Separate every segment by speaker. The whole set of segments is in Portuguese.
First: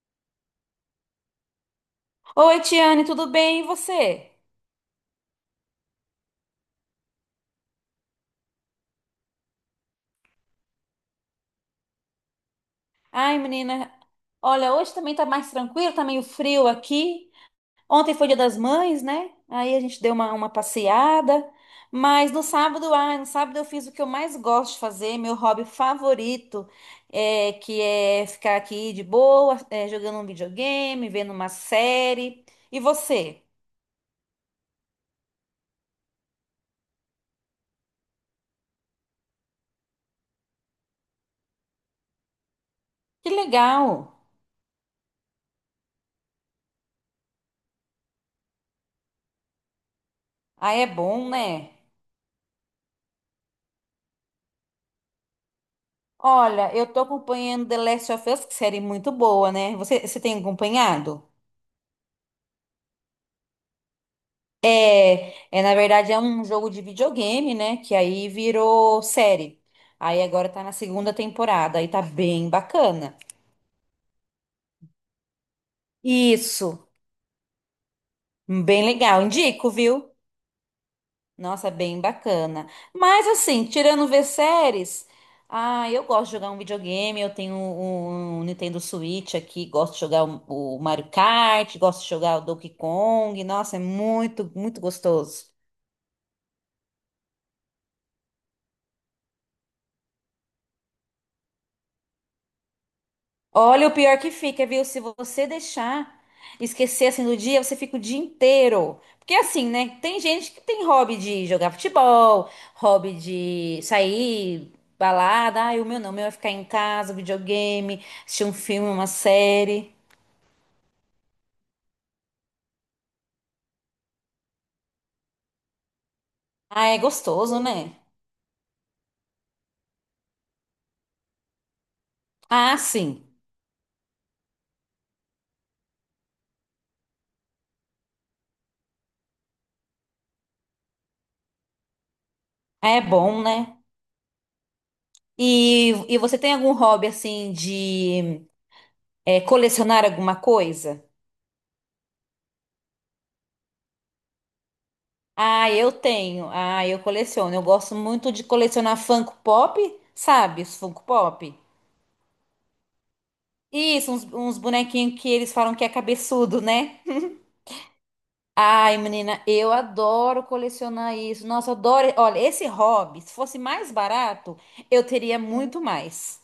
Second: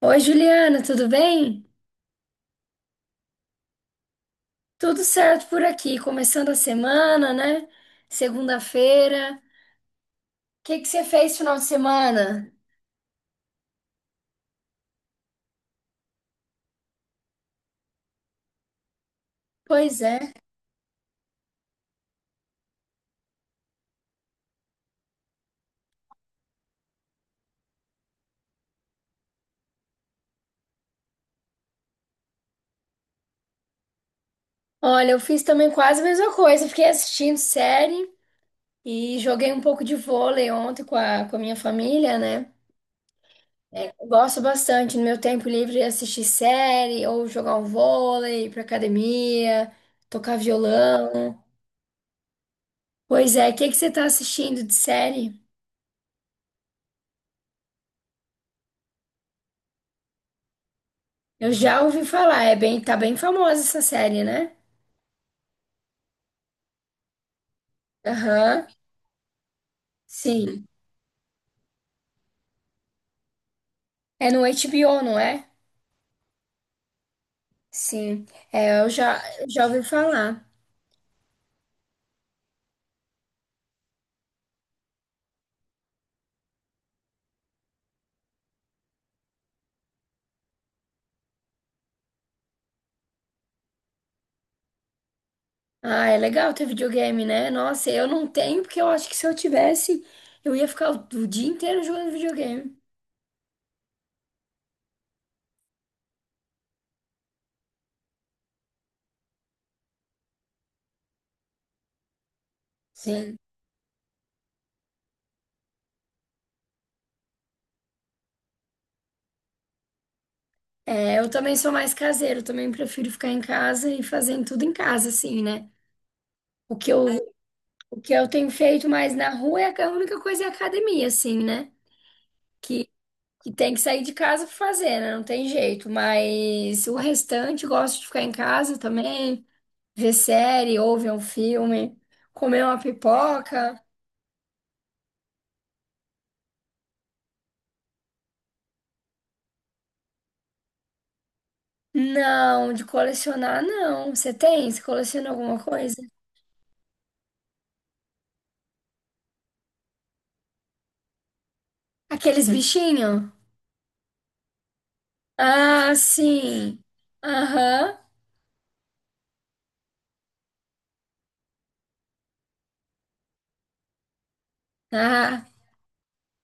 Speaker 1: Oi, Juliana, tudo bem?
Speaker 2: Oi, Tiane, tudo bem? E você?
Speaker 1: Tudo certo por aqui, começando a semana, né? Segunda-feira. O que que você fez final de semana?
Speaker 2: Ai, menina, olha, hoje também tá mais tranquilo, tá meio frio aqui. Ontem foi Dia das Mães, né? Aí a
Speaker 1: Pois
Speaker 2: gente deu
Speaker 1: é.
Speaker 2: uma passeada. Mas no sábado, ai, no sábado eu fiz o que eu mais gosto de fazer, meu hobby favorito, que é ficar aqui de boa, jogando um videogame, vendo uma série. E você?
Speaker 1: Olha, eu fiz também quase a mesma coisa. Fiquei assistindo série e joguei um pouco de vôlei ontem com a minha família, né?
Speaker 2: Que legal!
Speaker 1: Gosto bastante no meu tempo livre de assistir série ou jogar um vôlei, ir pra academia, tocar
Speaker 2: Aí é bom,
Speaker 1: violão.
Speaker 2: né?
Speaker 1: Pois é, o que que você tá assistindo de série?
Speaker 2: Olha, eu tô acompanhando The Last of Us, que série muito boa, né? Você tem acompanhado?
Speaker 1: Eu já ouvi falar, tá bem famosa essa série, né?
Speaker 2: É, é, na verdade é um jogo de videogame, né? Que aí
Speaker 1: Aham,
Speaker 2: virou série. Aí agora tá
Speaker 1: sim.
Speaker 2: na segunda temporada, aí tá bem bacana.
Speaker 1: É no HBO, não é?
Speaker 2: Isso,
Speaker 1: Sim. É,
Speaker 2: bem legal.
Speaker 1: eu já
Speaker 2: Indico,
Speaker 1: ouvi
Speaker 2: viu?
Speaker 1: falar.
Speaker 2: Nossa, é bem bacana. Mas assim, tirando ver séries, ah, eu gosto de jogar um videogame, eu tenho um Nintendo Switch aqui, gosto de jogar o Mario Kart, gosto de jogar o Donkey Kong. Nossa, é muito, muito gostoso.
Speaker 1: Ah, é legal ter videogame, né? Nossa, eu não tenho, porque eu acho que se eu tivesse, eu ia ficar o dia inteiro jogando videogame.
Speaker 2: Olha, o pior que fica, viu? Se você deixar esquecer assim do dia, você fica o dia inteiro. Porque assim, né? Tem gente que tem hobby de jogar futebol, hobby
Speaker 1: Sim.
Speaker 2: de sair, balada. Ai, o meu não, o meu é ficar em casa, videogame, assistir um filme, uma série.
Speaker 1: É, eu também sou mais caseiro, também prefiro ficar em casa e fazendo tudo em casa, assim, né? O
Speaker 2: Ah,
Speaker 1: que
Speaker 2: é
Speaker 1: eu,
Speaker 2: gostoso, né?
Speaker 1: o que eu tenho feito mais na rua é a única coisa é a academia, assim, né?
Speaker 2: Ah,
Speaker 1: Que
Speaker 2: sim.
Speaker 1: que tem que sair de casa pra fazer, né? Não tem jeito. Mas o restante, gosto de ficar em casa também, ver série, ou ver um filme, comer uma
Speaker 2: É bom, né?
Speaker 1: pipoca.
Speaker 2: E você tem algum hobby assim de colecionar alguma coisa?
Speaker 1: Não, de colecionar, não. Você tem? Você coleciona alguma
Speaker 2: Ah, eu
Speaker 1: coisa?
Speaker 2: tenho. Ah, eu coleciono. Eu gosto muito de colecionar Funko Pop, sabe? Os Funko Pop.
Speaker 1: Aqueles bichinhos?
Speaker 2: Isso, uns bonequinhos que eles falam que é
Speaker 1: Ah,
Speaker 2: cabeçudo,
Speaker 1: sim.
Speaker 2: né?
Speaker 1: Aham.
Speaker 2: Ai, menina, eu adoro colecionar isso. Nossa, eu adoro. Olha, esse hobby, se fosse mais barato, eu teria
Speaker 1: Ah,
Speaker 2: muito mais.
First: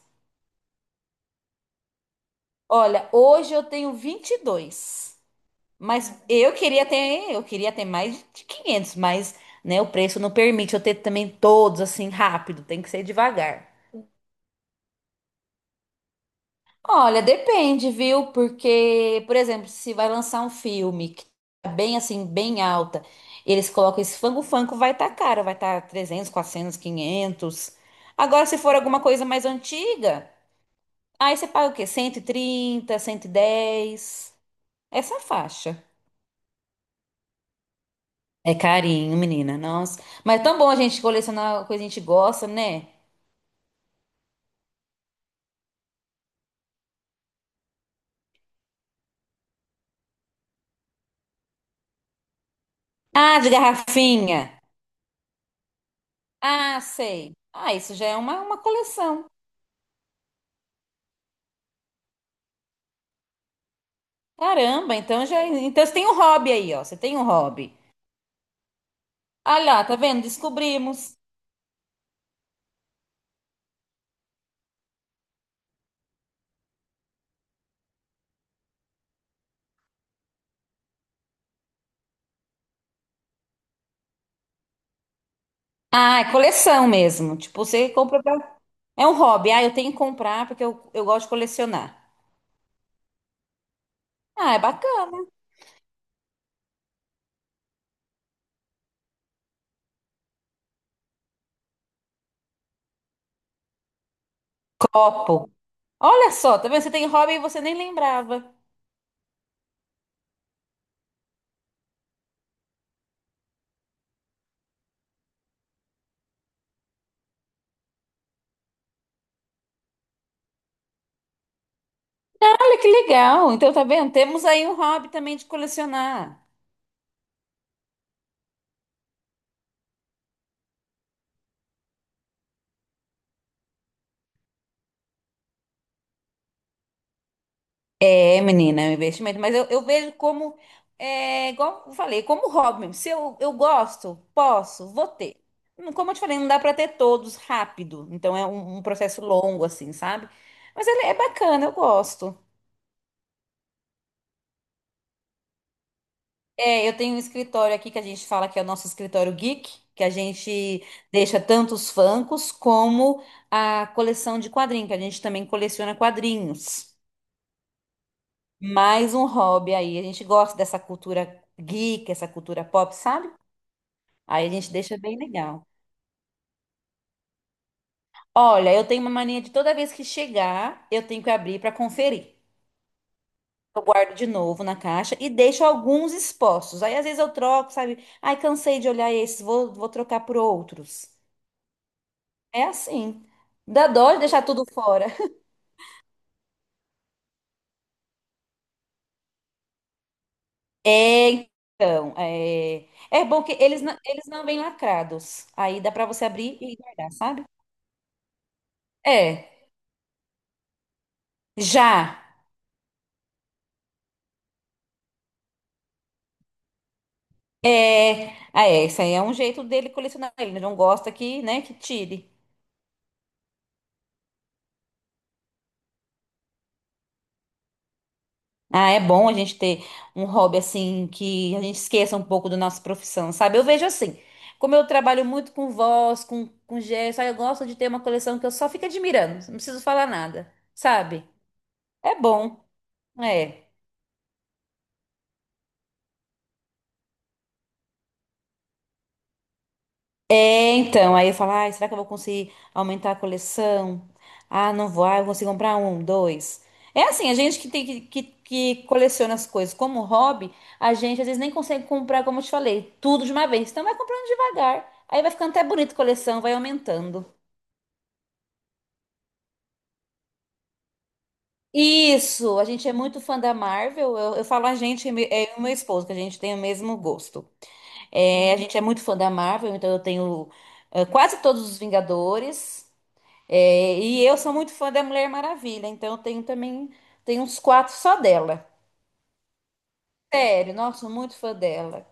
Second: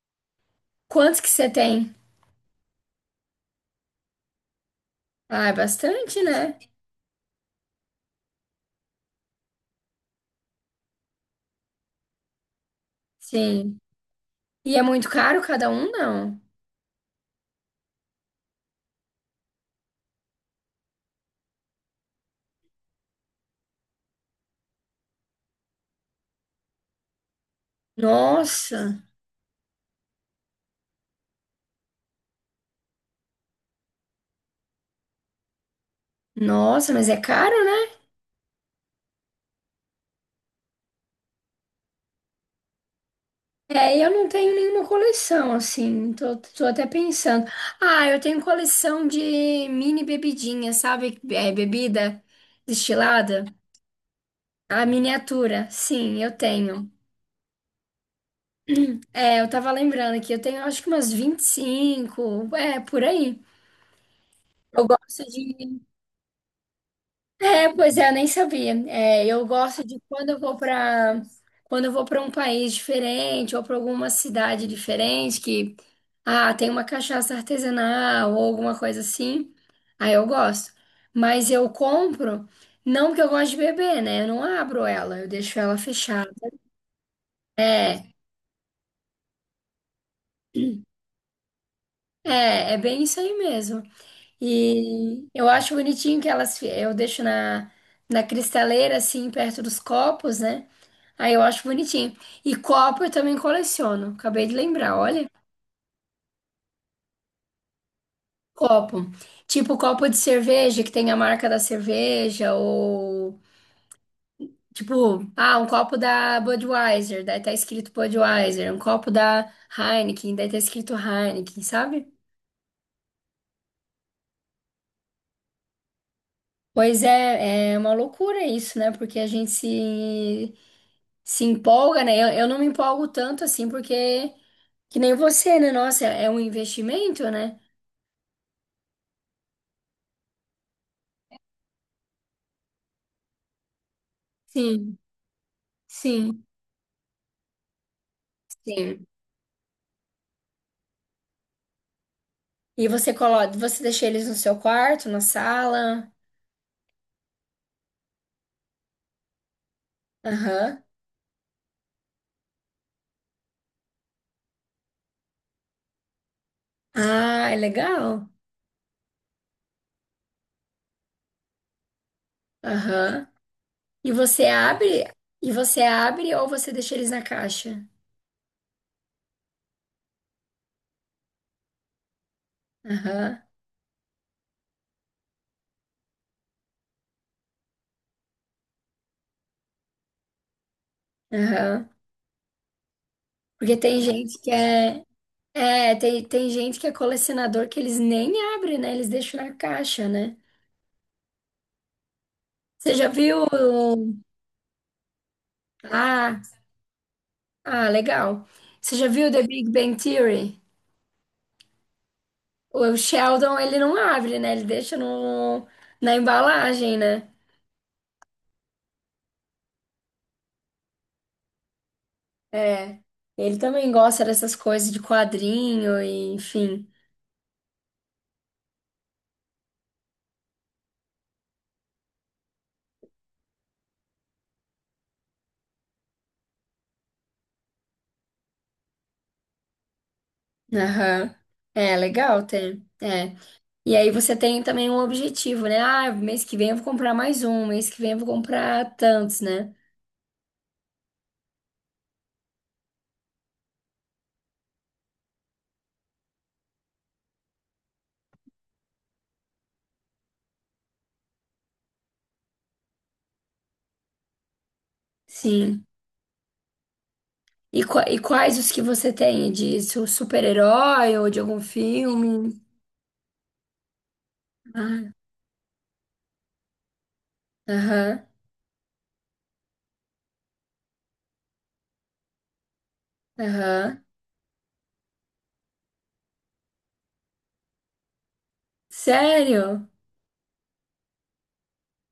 Speaker 1: quantos que você tem?
Speaker 2: Olha, hoje eu tenho 22.
Speaker 1: Ah, é
Speaker 2: Mas
Speaker 1: bastante, né?
Speaker 2: eu queria ter mais de 500. Mas, né, o preço não permite eu ter também todos assim rápido, tem que ser devagar.
Speaker 1: Sim. E é muito caro cada um, não?
Speaker 2: Olha, depende, viu? Porque, por exemplo, se vai lançar um filme que tá bem assim, bem alta, eles colocam esse fango-fango, vai tá caro, vai tá 300, 400, 500. Agora, se for alguma
Speaker 1: Nossa,
Speaker 2: coisa mais antiga, aí você paga o quê? Cento e trinta, cento e dez? Essa faixa.
Speaker 1: nossa, mas é caro, né?
Speaker 2: É carinho, menina, nossa. Mas é tão bom a gente colecionar coisa que a gente gosta, né?
Speaker 1: É, eu não tenho nenhuma coleção, assim, tô até pensando. Ah, eu tenho coleção de mini bebidinha, sabe? É, bebida
Speaker 2: Ah,
Speaker 1: destilada.
Speaker 2: de garrafinha.
Speaker 1: A miniatura, sim, eu
Speaker 2: Ah,
Speaker 1: tenho.
Speaker 2: sei. Ah, isso já é uma coleção.
Speaker 1: É, eu tava lembrando aqui, eu tenho acho que umas 25. É, por aí. Eu
Speaker 2: Caramba,
Speaker 1: gosto
Speaker 2: então já. É,
Speaker 1: de.
Speaker 2: então você tem um hobby aí, ó. Você tem um
Speaker 1: É,
Speaker 2: hobby.
Speaker 1: pois é, eu nem sabia. É, eu
Speaker 2: Ah lá,
Speaker 1: gosto
Speaker 2: tá
Speaker 1: de
Speaker 2: vendo?
Speaker 1: quando eu vou
Speaker 2: Descobrimos.
Speaker 1: para quando eu vou para um país diferente ou para alguma cidade diferente que ah, tem uma cachaça artesanal ou alguma coisa assim. Aí eu gosto. Mas eu compro não porque eu gosto de beber, né? Eu não abro ela, eu deixo ela
Speaker 2: Ah,
Speaker 1: fechada.
Speaker 2: é coleção mesmo. Tipo, você
Speaker 1: É,
Speaker 2: compra pra... É um hobby. Ah, eu tenho que comprar porque eu gosto de colecionar.
Speaker 1: é bem isso aí mesmo.
Speaker 2: Ah, é bacana.
Speaker 1: E eu acho bonitinho que eu deixo na, na cristaleira, assim, perto dos copos, né? Aí eu acho bonitinho. E copo eu também coleciono. Acabei de lembrar, olha.
Speaker 2: Copo. Olha só, tá vendo? Você tem hobby e você nem lembrava.
Speaker 1: Copo. Tipo copo de cerveja, que tem a marca da cerveja, ou tipo, ah, um copo da Budweiser, daí tá escrito Budweiser, um copo da Heineken, daí tá escrito Heineken, sabe?
Speaker 2: Olha que legal. Então, tá vendo? Temos aí um hobby também de colecionar.
Speaker 1: Pois é, é uma loucura isso, né? Porque a gente se empolga, né? Eu não me empolgo tanto assim, porque que nem você, né? Nossa, é um investimento, né?
Speaker 2: É, menina, é um investimento, mas eu vejo como, igual eu falei, como hobby mesmo. Se eu gosto, posso,
Speaker 1: Sim,
Speaker 2: vou ter. Como eu te falei,
Speaker 1: sim.
Speaker 2: não dá pra ter todos rápido, então é um
Speaker 1: Sim.
Speaker 2: processo longo, assim, sabe? Mas ele é bacana, eu gosto.
Speaker 1: E você coloca, você deixa eles no seu quarto, na sala?
Speaker 2: É, eu tenho um escritório aqui que a gente fala que é o nosso escritório geek, que a
Speaker 1: Aham.
Speaker 2: gente deixa tanto os Funkos como a coleção de quadrinhos, que a gente também coleciona quadrinhos.
Speaker 1: Ah, é legal.
Speaker 2: Mais um hobby aí, a gente gosta dessa cultura geek, essa cultura pop,
Speaker 1: Aham.
Speaker 2: sabe?
Speaker 1: E
Speaker 2: Aí
Speaker 1: você
Speaker 2: a gente deixa
Speaker 1: abre,
Speaker 2: bem
Speaker 1: e
Speaker 2: legal.
Speaker 1: você abre ou você deixa eles na caixa?
Speaker 2: Olha, eu tenho uma mania de toda vez que chegar, eu tenho que abrir para conferir.
Speaker 1: Aham.
Speaker 2: Eu guardo de novo na caixa e deixo alguns expostos. Aí às vezes eu troco, sabe? Ai, cansei de olhar esses, vou trocar por outros.
Speaker 1: Aham.
Speaker 2: É assim.
Speaker 1: Porque
Speaker 2: Dá
Speaker 1: tem
Speaker 2: dó de
Speaker 1: gente
Speaker 2: deixar
Speaker 1: que
Speaker 2: tudo
Speaker 1: é,
Speaker 2: fora.
Speaker 1: é, tem gente que é colecionador que eles nem abrem, né? Eles deixam na caixa, né?
Speaker 2: É, então,
Speaker 1: Você já
Speaker 2: é bom
Speaker 1: viu?
Speaker 2: que eles não vêm lacrados. Aí dá para você
Speaker 1: Ah,
Speaker 2: abrir e guardar, sabe?
Speaker 1: Ah, legal. Você já viu The
Speaker 2: É,
Speaker 1: Big Bang Theory?
Speaker 2: já.
Speaker 1: O Sheldon, ele não abre, né? Ele deixa no, na embalagem, né?
Speaker 2: É, ah, isso aí é um jeito dele colecionar. Ele não gosta que, né, que tire.
Speaker 1: É. Ele também gosta dessas coisas de quadrinho e enfim.
Speaker 2: Ah, é bom a gente ter um hobby assim que a gente esqueça um pouco da nossa profissão, sabe? Eu vejo assim, como eu trabalho muito com voz, com gesto, aí eu gosto de ter uma coleção que eu só fico admirando, não preciso falar nada, sabe?
Speaker 1: Aham. É,
Speaker 2: É
Speaker 1: legal
Speaker 2: bom,
Speaker 1: ter. É.
Speaker 2: é.
Speaker 1: E aí você tem também um objetivo, né? Ah, mês que vem eu vou comprar mais um, mês que vem eu vou comprar tantos, né?
Speaker 2: É, então, aí eu falo, ai, será que eu vou conseguir aumentar a coleção? Ah, não vou, ah, eu consigo comprar um, dois. É assim, a gente que tem que coleciona as coisas como hobby, a gente às vezes nem consegue comprar, como eu te falei, tudo de uma vez. Então vai comprando devagar. Aí vai ficando até
Speaker 1: Sim.
Speaker 2: bonito a coleção, vai aumentando.
Speaker 1: E, e quais os que você tem? De super-herói ou de algum filme?
Speaker 2: Isso, a gente é muito fã da Marvel. Eu falo a gente,
Speaker 1: Ah,
Speaker 2: é eu e meu esposo, que a gente tem o mesmo gosto.
Speaker 1: Aham,
Speaker 2: É, a gente é muito fã da Marvel, então eu tenho quase todos os Vingadores. É,
Speaker 1: aham.
Speaker 2: e eu sou muito fã da Mulher Maravilha, então eu tenho também, tenho uns quatro só dela.
Speaker 1: Sério?
Speaker 2: Sério, nossa, sou muito fã dela.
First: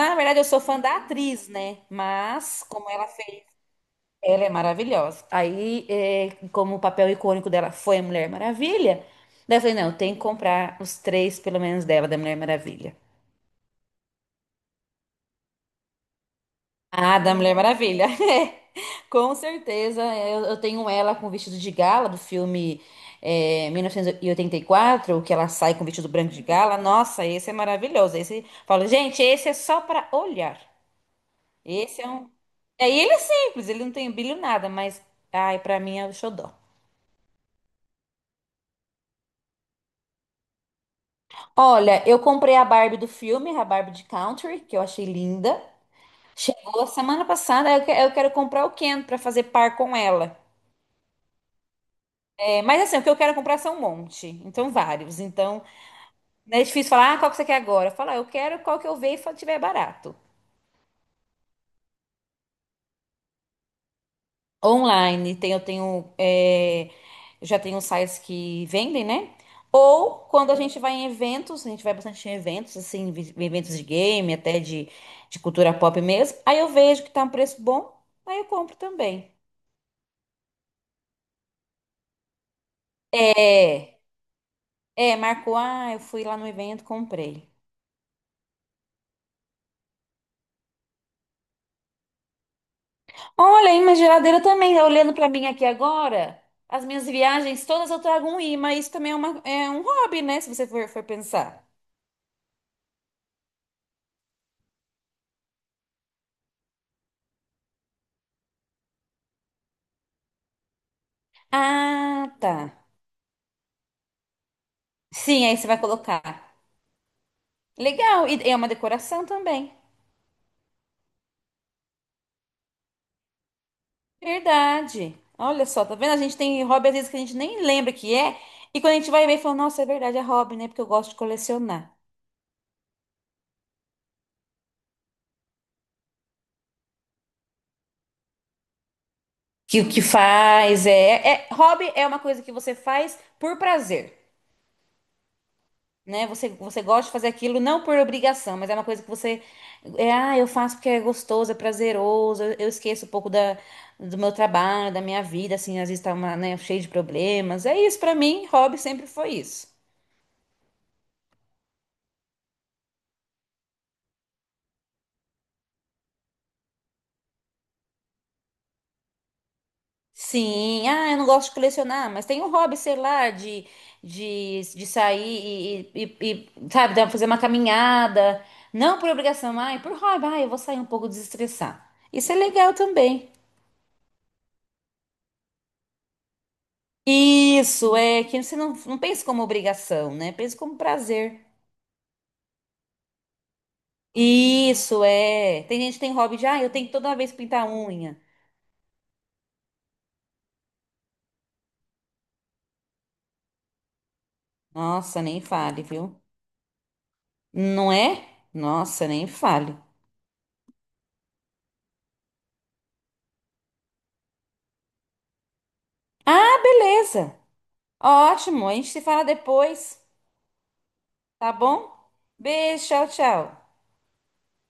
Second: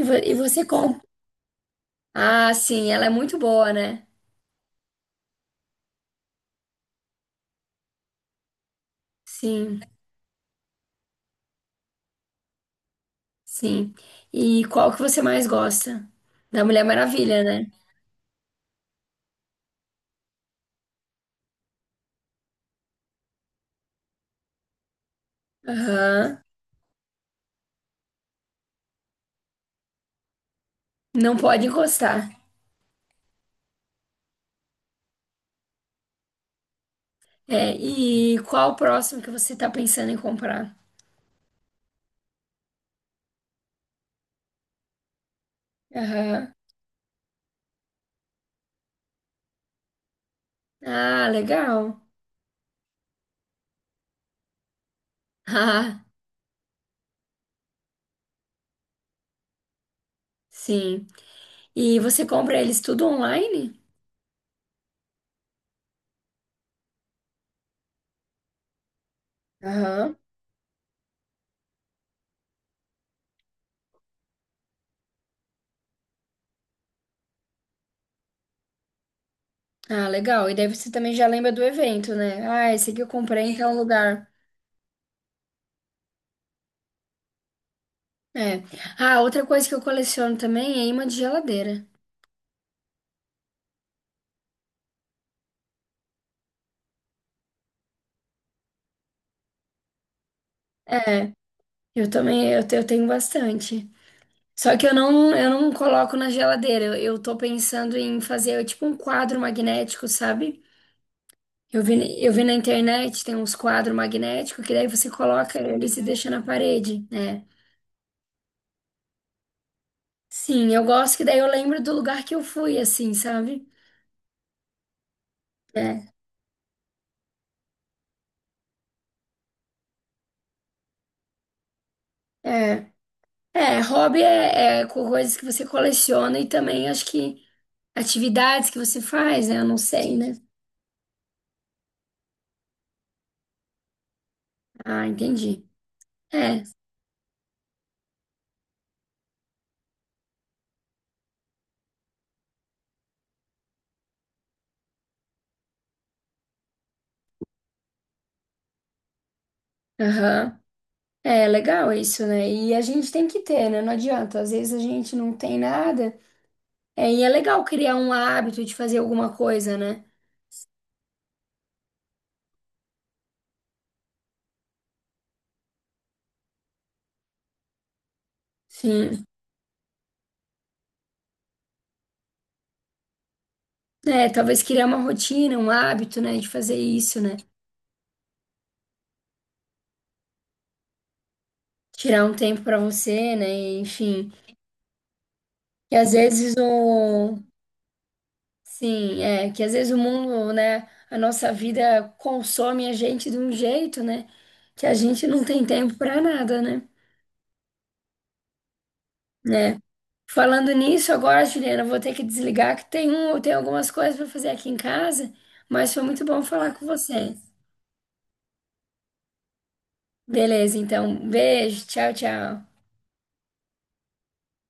Speaker 1: E, e
Speaker 2: verdade, eu sou
Speaker 1: você
Speaker 2: fã da
Speaker 1: compra?
Speaker 2: atriz, né?
Speaker 1: Ah,
Speaker 2: Mas, como
Speaker 1: sim, ela
Speaker 2: ela
Speaker 1: é muito
Speaker 2: fez,
Speaker 1: boa, né?
Speaker 2: ela é maravilhosa. Aí, como o papel icônico dela foi a Mulher Maravilha, daí eu falei,
Speaker 1: Sim,
Speaker 2: não, tem que comprar os três, pelo menos, dela, da Mulher Maravilha.
Speaker 1: sim. E qual que você mais gosta? Da Mulher
Speaker 2: Ah, da
Speaker 1: Maravilha,
Speaker 2: Mulher
Speaker 1: né?
Speaker 2: Maravilha. É, com certeza. Eu tenho ela com o vestido de gala do filme 1984, que ela sai com o vestido branco
Speaker 1: Aham.
Speaker 2: de gala. Nossa, esse é maravilhoso. Esse, falo, gente, esse é só para olhar.
Speaker 1: Não pode
Speaker 2: Esse é
Speaker 1: encostar.
Speaker 2: um. É, e ele é simples, ele não tem brilho nada, mas, ai, pra mim é o xodó.
Speaker 1: É, e qual o próximo que você tá pensando em comprar?
Speaker 2: Olha, eu comprei a Barbie do filme, a Barbie de Country, que eu achei linda.
Speaker 1: Aham.
Speaker 2: Chegou semana passada, eu quero comprar o Ken pra fazer par com ela.
Speaker 1: Ah, legal.
Speaker 2: É, mas assim, o que eu quero é comprar são um monte, então vários. Então,
Speaker 1: Ah,
Speaker 2: não é difícil falar, ah, qual que você quer agora? Falar, eu quero qual que eu ver e tiver barato.
Speaker 1: sim. E você compra eles tudo online?
Speaker 2: Online, tem, eu tenho, eu já tenho sites que vendem, né?
Speaker 1: Aham.
Speaker 2: Ou quando a gente vai em eventos, a gente vai bastante em eventos, assim, eventos de game, até de cultura pop mesmo. Aí eu vejo que tá um preço bom, aí eu compro também.
Speaker 1: Ah, legal. E daí você também já lembra do evento, né? Ah, esse aqui eu comprei em tal
Speaker 2: É,
Speaker 1: lugar.
Speaker 2: é, marcou, ah, eu fui lá no evento, comprei.
Speaker 1: É. Ah, outra coisa que eu coleciono também é imã de geladeira.
Speaker 2: Olha, aí minha geladeira também tá olhando pra mim aqui agora. As minhas viagens todas eu trago um imã. Isso também é, é um hobby, né? Se você for
Speaker 1: É,
Speaker 2: pensar.
Speaker 1: eu também, eu tenho bastante. Só que eu não coloco na geladeira. Eu tô pensando em fazer é tipo um quadro magnético, sabe?
Speaker 2: Ah,
Speaker 1: Eu vi na
Speaker 2: tá.
Speaker 1: internet, tem uns quadros magnéticos que daí você
Speaker 2: Sim, aí
Speaker 1: coloca
Speaker 2: você vai
Speaker 1: eles e deixa na
Speaker 2: colocar.
Speaker 1: parede, né?
Speaker 2: Legal. E é uma decoração também.
Speaker 1: Sim, eu gosto que daí eu lembro do lugar que eu fui, assim, sabe?
Speaker 2: Verdade. Olha só, tá
Speaker 1: É,
Speaker 2: vendo? A gente tem hobby às vezes que a gente nem lembra que é. E quando a gente vai ver, fala, nossa, é verdade, é hobby, né? Porque eu gosto de colecionar.
Speaker 1: é. É, é coisas que você coleciona e também acho que atividades que você faz, né? Eu não
Speaker 2: Que o que
Speaker 1: sei, né?
Speaker 2: faz é, é. Hobby é uma coisa que você faz por prazer.
Speaker 1: Ah, entendi.
Speaker 2: Né? Você,
Speaker 1: É,
Speaker 2: você gosta de fazer aquilo não por obrigação, mas é uma coisa que você, ah, eu faço porque é gostoso, é prazeroso, eu esqueço um pouco do meu trabalho, da minha vida, assim, às vezes tá uma, né, cheio de problemas. É isso, pra mim, hobby sempre foi isso.
Speaker 1: aham. É legal isso, né? E a gente tem que ter, né? Não adianta. Às vezes a gente não tem nada. É, e é legal criar um hábito de fazer alguma coisa, né?
Speaker 2: Sim, ah, eu não gosto de colecionar, mas tem um hobby, sei lá, de, de sair e, sabe, fazer uma caminhada, não por
Speaker 1: Sim.
Speaker 2: obrigação, ai, por hobby, ah, eu vou sair um pouco desestressar. Isso é legal também.
Speaker 1: É, talvez criar uma rotina, um hábito, né? De fazer isso, né?
Speaker 2: Isso é que você não, não pensa como obrigação, né? Pensa como prazer.
Speaker 1: Tirar um tempo pra você, né? Enfim.
Speaker 2: Isso é. Tem gente
Speaker 1: E
Speaker 2: que
Speaker 1: às
Speaker 2: tem hobby de,
Speaker 1: vezes
Speaker 2: ah, eu tenho que toda vez
Speaker 1: o
Speaker 2: pintar a unha.
Speaker 1: sim, é que às vezes o mundo, né, a nossa vida consome a gente de um jeito, né, que a
Speaker 2: Nossa,
Speaker 1: gente
Speaker 2: nem
Speaker 1: não tem
Speaker 2: fale,
Speaker 1: tempo para
Speaker 2: viu?
Speaker 1: nada, né?
Speaker 2: Não é? Nossa, nem fale.
Speaker 1: Né? Falando nisso, agora, Juliana, eu vou ter que desligar que tem um, tem algumas coisas para fazer aqui em casa, mas foi muito bom
Speaker 2: Ah,
Speaker 1: falar com você.
Speaker 2: beleza. Ótimo. A gente se fala depois,
Speaker 1: Beleza, então,
Speaker 2: tá
Speaker 1: beijo,
Speaker 2: bom?
Speaker 1: tchau, tchau.
Speaker 2: Beijo, tchau, tchau.